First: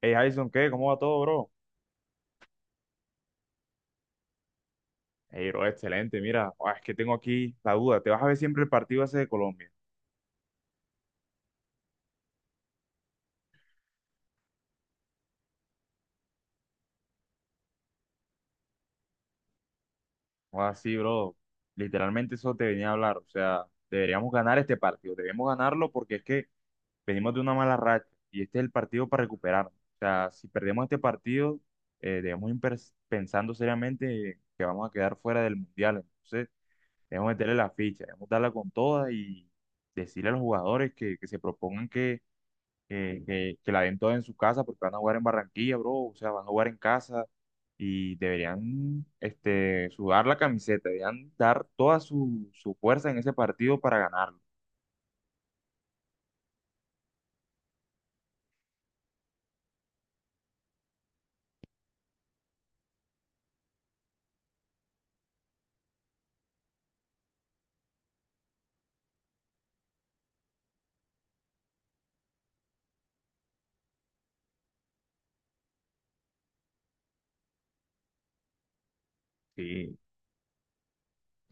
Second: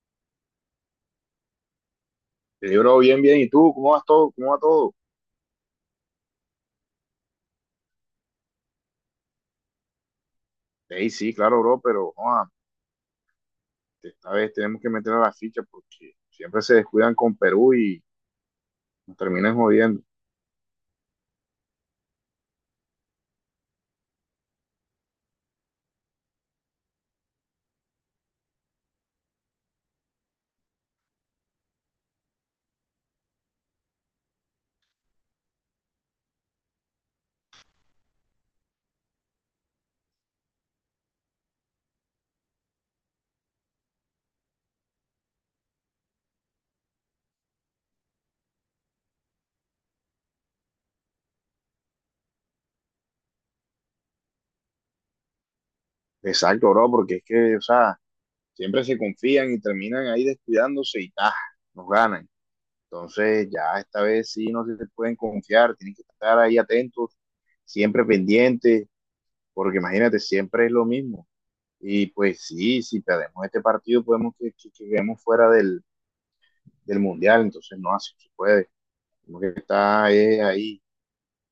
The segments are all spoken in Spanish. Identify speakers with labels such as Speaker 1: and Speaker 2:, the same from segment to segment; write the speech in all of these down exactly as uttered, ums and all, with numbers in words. Speaker 1: Hey, Jason, ¿qué? ¿Cómo va todo, bro?
Speaker 2: Le digo, bro, bien, bien. ¿Y tú? ¿Cómo vas todo? ¿Cómo va todo?
Speaker 1: Hey, bro, excelente. Mira, ah, es que tengo aquí la duda. ¿Te vas a ver siempre el partido ese de Colombia?
Speaker 2: Ey, sí, claro, bro, pero joa, esta vez tenemos que meter a la ficha porque siempre se descuidan con Perú y nos terminan jodiendo.
Speaker 1: Ah, sí, bro. Literalmente eso te venía a hablar. O sea, deberíamos ganar este partido. Debemos ganarlo porque es que venimos de una mala racha y este es el partido para recuperarnos. O sea, si perdemos este partido, eh, debemos ir pers- pensando seriamente que vamos a quedar fuera del Mundial. Entonces, debemos meterle la ficha, debemos darla con toda y decirle a los jugadores que, que se propongan que, que- que la den toda en su casa porque van a jugar en Barranquilla, bro, o sea, van a jugar en casa y deberían este, sudar la camiseta, deberían dar toda su, su fuerza en ese partido para ganarlo.
Speaker 2: Exacto, bro, porque es que, o sea, siempre se confían y terminan ahí descuidándose y ¡ah! Nos ganan. Entonces, ya esta vez sí no se pueden confiar, tienen que estar ahí atentos, siempre pendientes, porque imagínate, siempre es lo mismo. Y pues sí, si perdemos este partido, podemos que, que- que quedemos fuera del del mundial, entonces no así se puede. Como que
Speaker 1: Sí,
Speaker 2: está eh, ahí.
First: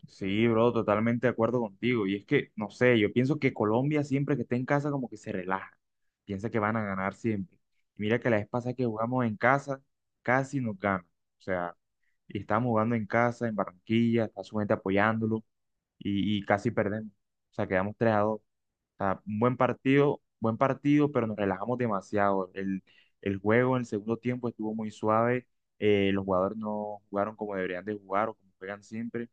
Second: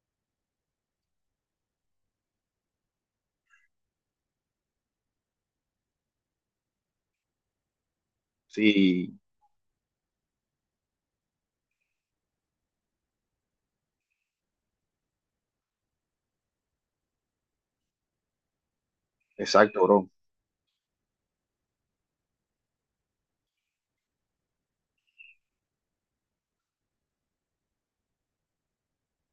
Speaker 1: sí, bro, totalmente de acuerdo contigo. Y es que, no sé, yo pienso que Colombia siempre que está en casa como que se relaja, piensa que van a ganar siempre. Y mira que la vez pasada que
Speaker 2: Sí,
Speaker 1: jugamos en casa, casi nos ganan. O sea, y estamos jugando en casa, en Barranquilla, está su gente apoyándolo y, y casi perdemos. O sea, quedamos tres a dos. O sea, un buen
Speaker 2: exacto, bro.
Speaker 1: partido, buen partido, pero nos relajamos demasiado. El, el juego en el segundo tiempo estuvo muy suave. eh, los jugadores no jugaron como deberían de jugar o como juegan siempre.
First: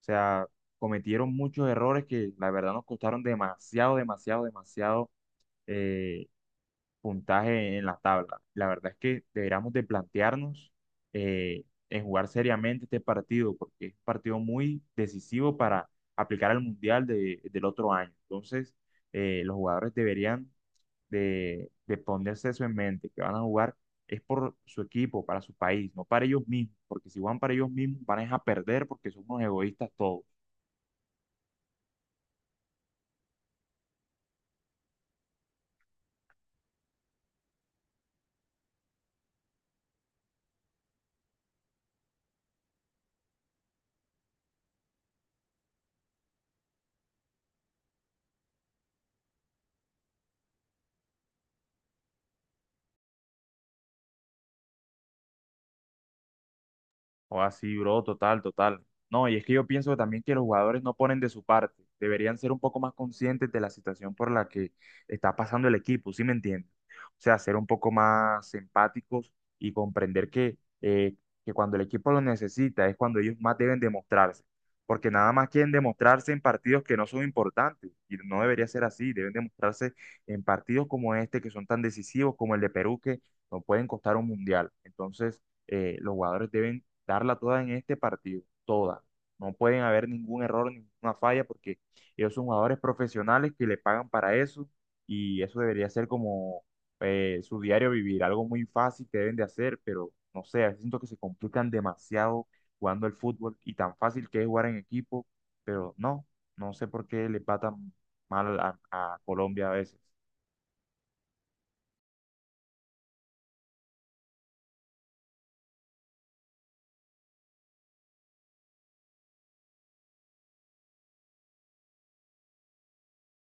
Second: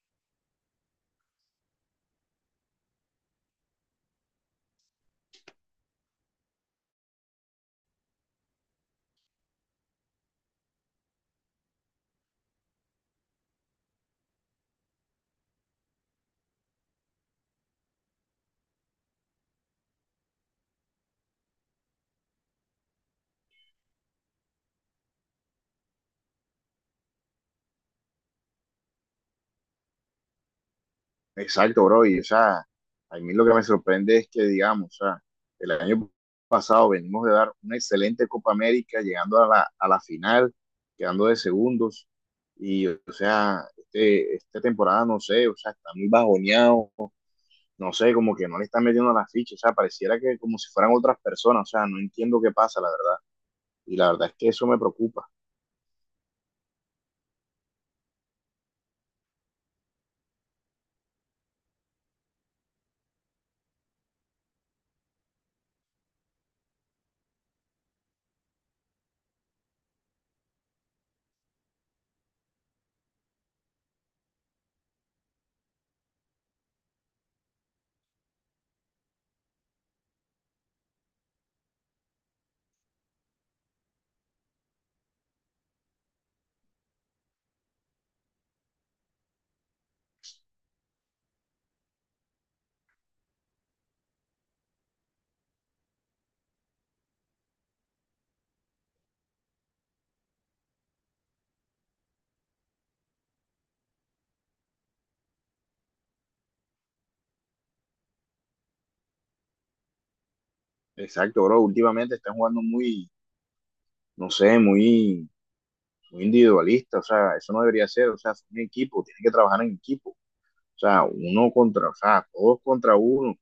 Speaker 1: O sea, cometieron muchos errores que la verdad nos costaron demasiado, demasiado, demasiado eh, puntaje en la tabla. La verdad es que deberíamos de plantearnos eh, en jugar seriamente este partido, porque es un partido muy decisivo para aplicar al Mundial de- del otro año. Entonces, eh, los jugadores deberían de, de ponerse eso en mente, que van a jugar es por su equipo, para su país, no para ellos mismos, porque si van para ellos mismos van a dejar perder porque son unos egoístas todos.
Speaker 2: Exacto, bro. Y o sea, a mí lo que me sorprende es que, digamos, o sea, el año pasado venimos de dar una excelente Copa América, llegando a la, a la final, quedando de segundos. Y, o sea, este, esta temporada, no sé, o sea, está muy bajoneado, no sé, como que no le están metiendo las fichas, o sea, pareciera que como si fueran otras personas, o sea, no entiendo qué pasa, la verdad. Y la verdad es que eso me preocupa.
Speaker 1: O así, bro, total, total. No, y es que yo pienso también que los jugadores no ponen de su parte. Deberían ser un poco más conscientes de la situación por la que está pasando el equipo, ¿sí me entiendes? O sea, ser un poco más empáticos y comprender que, eh, que cuando el equipo lo necesita es cuando ellos más deben demostrarse. Porque nada más quieren demostrarse en partidos que no son importantes. Y no debería ser así. Deben demostrarse en partidos como este, que son tan decisivos como el de Perú, que no pueden costar un mundial. Entonces eh, los jugadores deben darla toda en este partido, toda. No pueden haber ningún error, ninguna falla, porque ellos son jugadores profesionales que le pagan para eso y eso debería ser como eh, su diario vivir, algo muy fácil que deben de hacer, pero no sé, a veces siento que se complican demasiado jugando el fútbol y tan fácil que es jugar en equipo, pero no, no sé por qué le patan mal a, a Colombia a veces.
Speaker 2: Exacto, bro. Últimamente están jugando muy, no sé, muy, muy individualista. O sea, eso no debería ser. O sea, es un equipo, tienen que trabajar en equipo. O sea, uno contra, o sea, todos contra uno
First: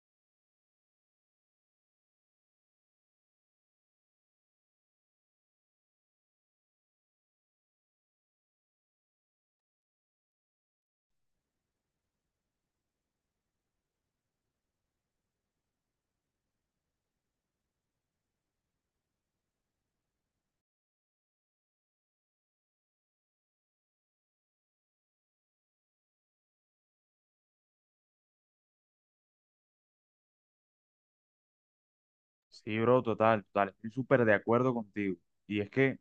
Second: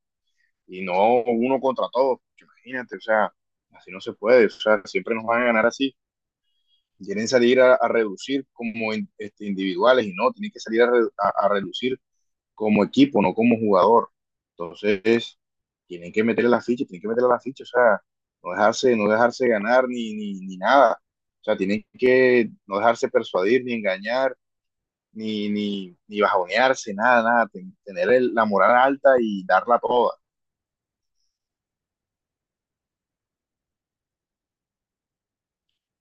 Speaker 2: y no uno contra todos. Porque imagínate, o sea, así no se puede. O sea, siempre nos van a ganar así. Quieren salir a, a reducir como in- este, individuales y no, tienen que salir a, re- a- a reducir como equipo, no como jugador. Entonces, tienen que meterle la ficha, tienen que meterle la ficha, o sea, no dejarse, no dejarse ganar ni, ni, ni nada. O sea, tienen que no dejarse persuadir, ni engañar, ni, ni, ni bajonearse, nada, nada. Ten- Tener el- la moral alta y darla toda.
Speaker 1: Sí, bro, total, total. Estoy súper de acuerdo contigo. Y es que,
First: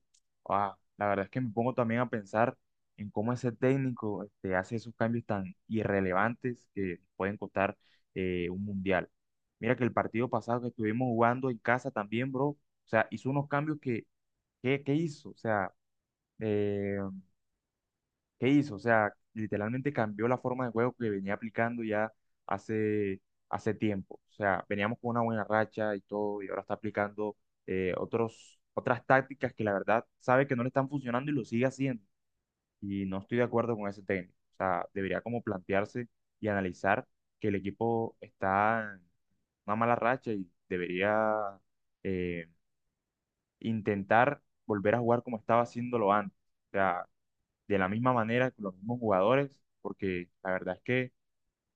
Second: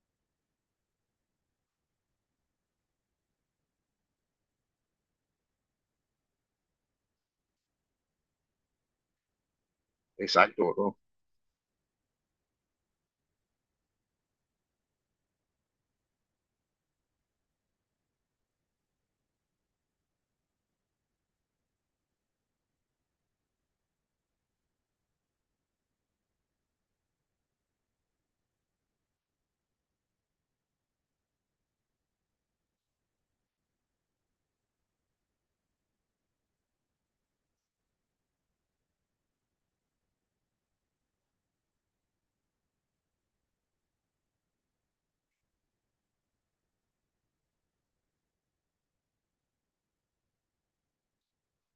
Speaker 1: ah, la verdad es que me pongo también a pensar en cómo ese técnico este, hace esos cambios tan irrelevantes que pueden costar eh, un mundial. Mira que el partido pasado
Speaker 2: Exacto,
Speaker 1: que
Speaker 2: bro.
Speaker 1: estuvimos jugando en casa también, bro, o sea, hizo unos cambios que, ¿qué, qué hizo? O sea, eh, ¿qué hizo? O sea, literalmente cambió la forma de juego que venía aplicando ya hace, hace tiempo. O sea, veníamos con una buena racha y todo, y ahora está aplicando eh, otros, otras tácticas que la verdad sabe que no le están funcionando y lo sigue haciendo. Y no estoy de acuerdo con ese técnico. O sea, debería como plantearse y analizar que el equipo está en una mala racha y debería eh, intentar volver a jugar como estaba haciéndolo antes. O sea, de la misma manera con los mismos jugadores, porque la verdad es que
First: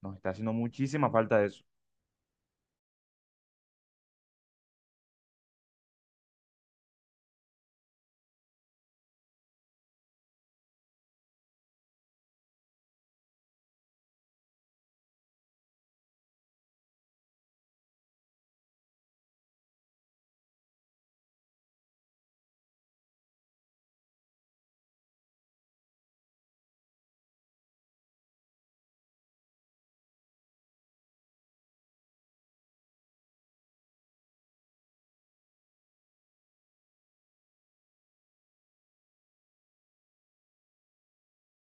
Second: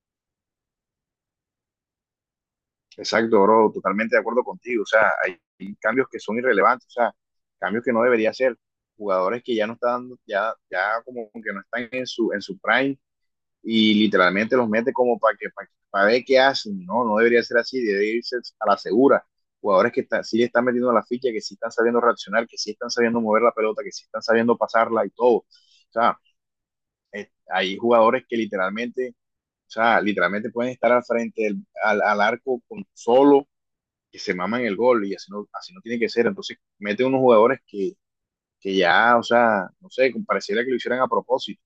Speaker 1: nos está haciendo muchísima falta eso.
Speaker 2: Exacto, bro. Totalmente de acuerdo contigo. O sea, hay, hay cambios que son irrelevantes, o sea, cambios que no debería hacer. Jugadores que ya no están, ya, ya como que no están en su, en su prime y literalmente los mete como para que para, para ver qué hacen. No, no debería ser así, debería irse a la segura. Jugadores que está, sí le están metiendo la ficha, que sí están sabiendo reaccionar, que sí están sabiendo mover la pelota, que sí están sabiendo pasarla y todo. O sea, eh, hay jugadores que literalmente, o sea, literalmente pueden estar al frente del, al, al, arco con solo que se maman el gol y así no, así no tiene que ser. Entonces, mete unos jugadores que, que ya, o sea, no sé, pareciera que lo hicieran a propósito.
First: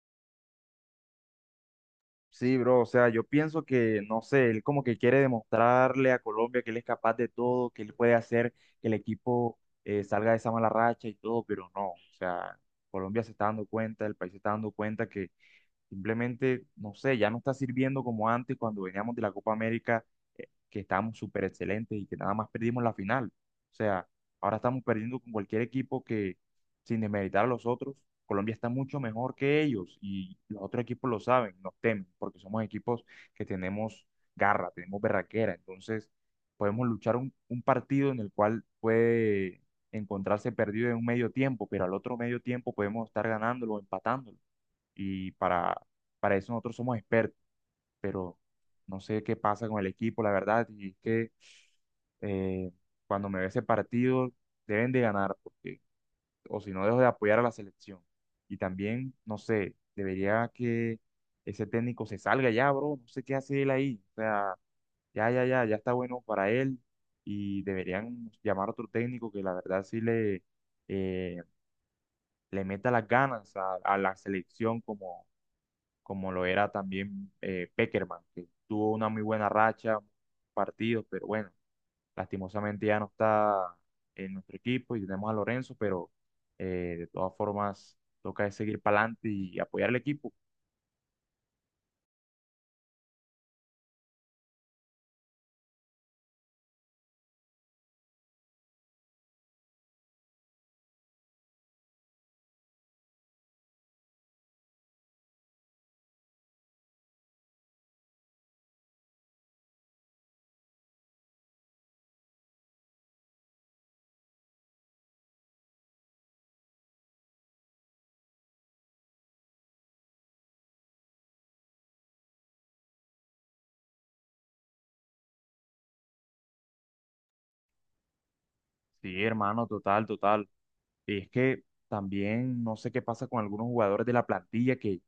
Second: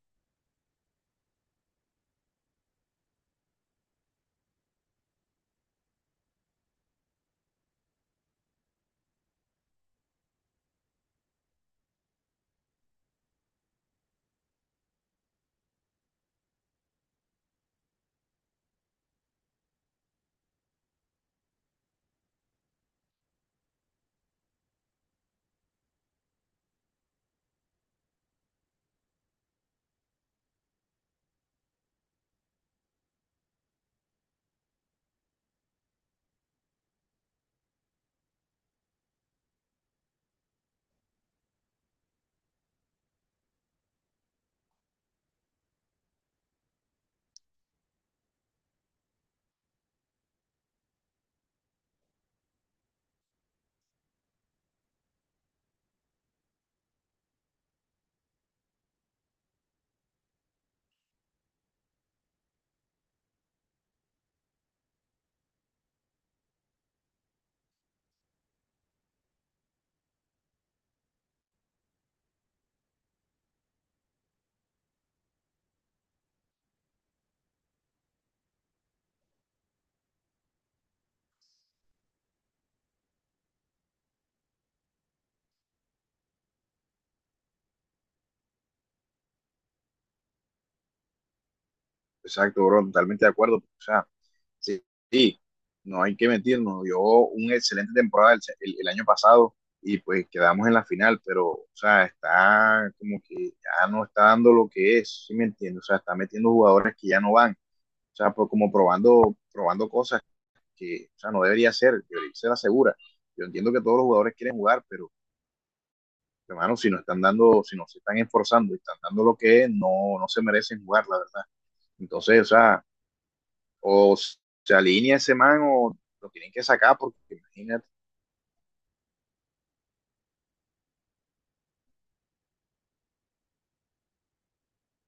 Speaker 1: Sí, bro, o sea, yo pienso que, no sé, él como que quiere demostrarle a Colombia que él es capaz de todo, que él puede hacer que el equipo eh, salga de esa mala racha y todo, pero no, o sea, Colombia se está dando cuenta, el país se está dando cuenta que simplemente, no sé, ya no está sirviendo como antes cuando veníamos de la Copa América, eh, que estábamos súper excelentes y que nada más perdimos la final. O sea, ahora estamos perdiendo con cualquier equipo que, sin desmeritar a los otros, Colombia está mucho mejor que ellos y los otros equipos lo saben, nos temen, porque somos equipos que tenemos garra, tenemos berraquera. Entonces, podemos luchar un, un partido en el cual puede encontrarse perdido en un medio tiempo, pero al otro medio tiempo podemos estar ganándolo o empatándolo y para, para eso nosotros somos expertos, pero no sé qué pasa con el equipo, la verdad, y es que eh, cuando me ve ese partido deben de ganar, porque, o si no dejo de apoyar a la selección. Y también, no sé, debería que ese técnico se salga ya, bro, no sé qué hace él ahí, o sea, ya, ya, ya, ya está bueno para él y deberían llamar a otro técnico que la verdad sí le, eh, le meta las ganas a, a la selección como como lo era también eh, Pekerman, que tuvo una muy buena racha, partidos, pero bueno, lastimosamente ya no está en nuestro equipo y tenemos a Lorenzo, pero eh, de todas formas toca es seguir para adelante y apoyar al equipo.
Speaker 2: Exacto, bro, totalmente de acuerdo. O sea, sí, sí, no hay que mentirnos, dio una excelente temporada el, el- el año pasado y pues quedamos en la final, pero, o sea, está como que ya no está dando lo que es, ¿sí me entiendes? O sea, está metiendo jugadores que ya no van, o sea, pues como probando, probando cosas que, o sea, no debería ser, debería ser la segura. Yo entiendo que todos los jugadores quieren jugar, pero, hermano, si no están dando, si no se están esforzando y están dando lo que es, no, no se merecen jugar, la verdad. Entonces, o sea, o se alinea ese man o lo tienen que sacar porque imagínate.
Speaker 1: Sí, hermano, total, total. Y es que también no sé qué pasa con algunos jugadores de la plantilla que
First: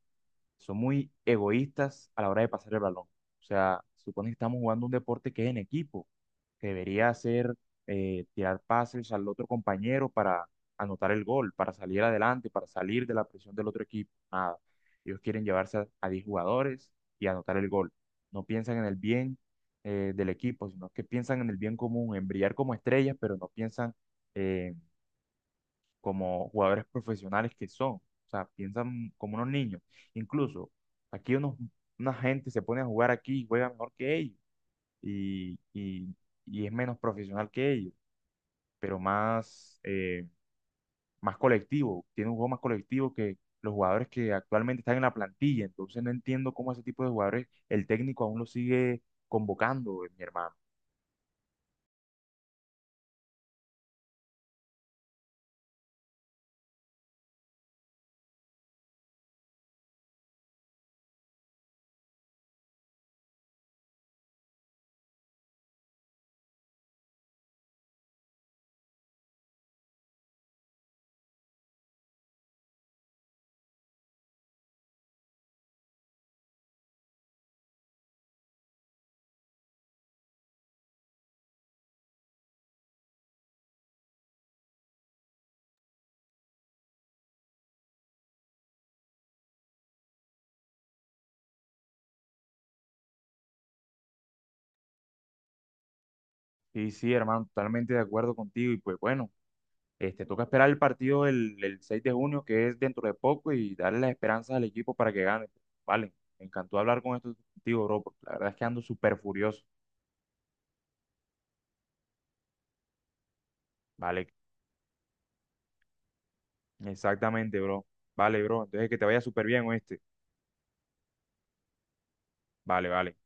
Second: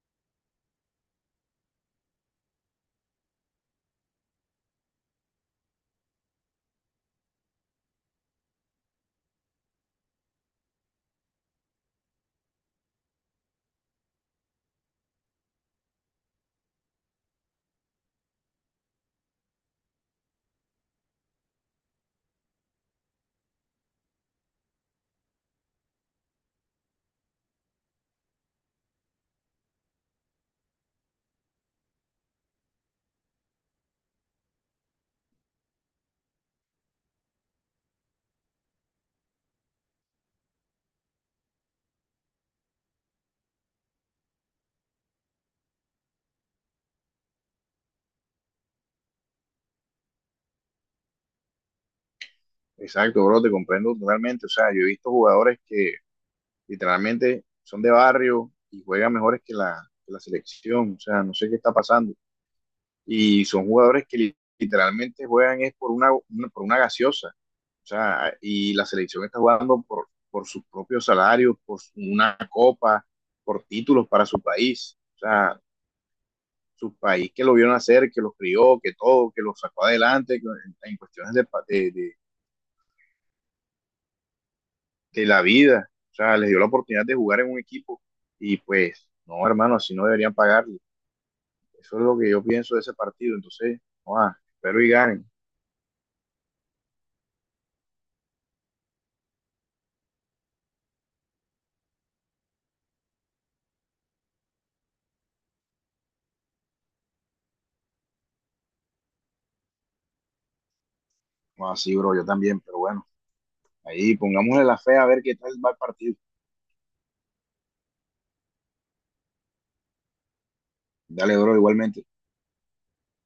Speaker 1: son muy egoístas a la hora de pasar el balón. O sea, supone que estamos jugando un deporte que es en equipo. Debería hacer eh, tirar pases al otro compañero para anotar el gol, para salir adelante, para salir de la presión del otro equipo. Nada. Ellos quieren llevarse a, a diez jugadores y anotar el gol. No piensan en el bien eh, del equipo, sino que piensan en el bien común, en brillar como estrellas, pero no piensan eh, como jugadores profesionales que son. O sea, piensan como unos niños. Incluso aquí unos, una gente se pone a jugar aquí y juega mejor que ellos y, y- y es menos profesional que ellos, pero más, eh, más colectivo, tiene un juego más colectivo que los jugadores que actualmente están en la plantilla, entonces no entiendo cómo ese tipo de jugadores el técnico aún lo sigue convocando, eh, mi hermano.
Speaker 2: Exacto, bro, te comprendo totalmente. O sea, yo he visto jugadores que literalmente son de barrio y juegan mejores que la, que la selección. O sea, no sé qué está pasando. Y son jugadores que li- literalmente juegan es por una, una- por una gaseosa. O sea, y la selección está jugando por, por sus propios salarios, por su- una copa, por títulos para su país. O sea, su país que lo vio nacer que lo crió, que todo, que lo sacó adelante que, en, en, cuestiones de, de, de, de, la vida. O sea, les dio la oportunidad de jugar en un equipo y pues, no, hermano, así no deberían pagarle. Eso es lo que yo pienso de ese partido. Entonces, no, ah, espero y ganen.
Speaker 1: Sí, sí, hermano, totalmente de acuerdo contigo y pues bueno, este, toca esperar el partido el, el seis de junio, que es dentro de poco, y darle las esperanzas al equipo para que gane. Pues, vale, me encantó hablar con esto contigo, bro, porque la verdad es que ando súper furioso.
Speaker 2: Ah, sí, bro, yo también, pero bueno, ahí
Speaker 1: Vale,
Speaker 2: pongámosle la fe a ver qué tal va el partido.
Speaker 1: exactamente, bro. Vale, bro. Entonces que te vaya súper bien, ¿oíste?
Speaker 2: Dale, bro, igualmente.
Speaker 1: Vale, vale.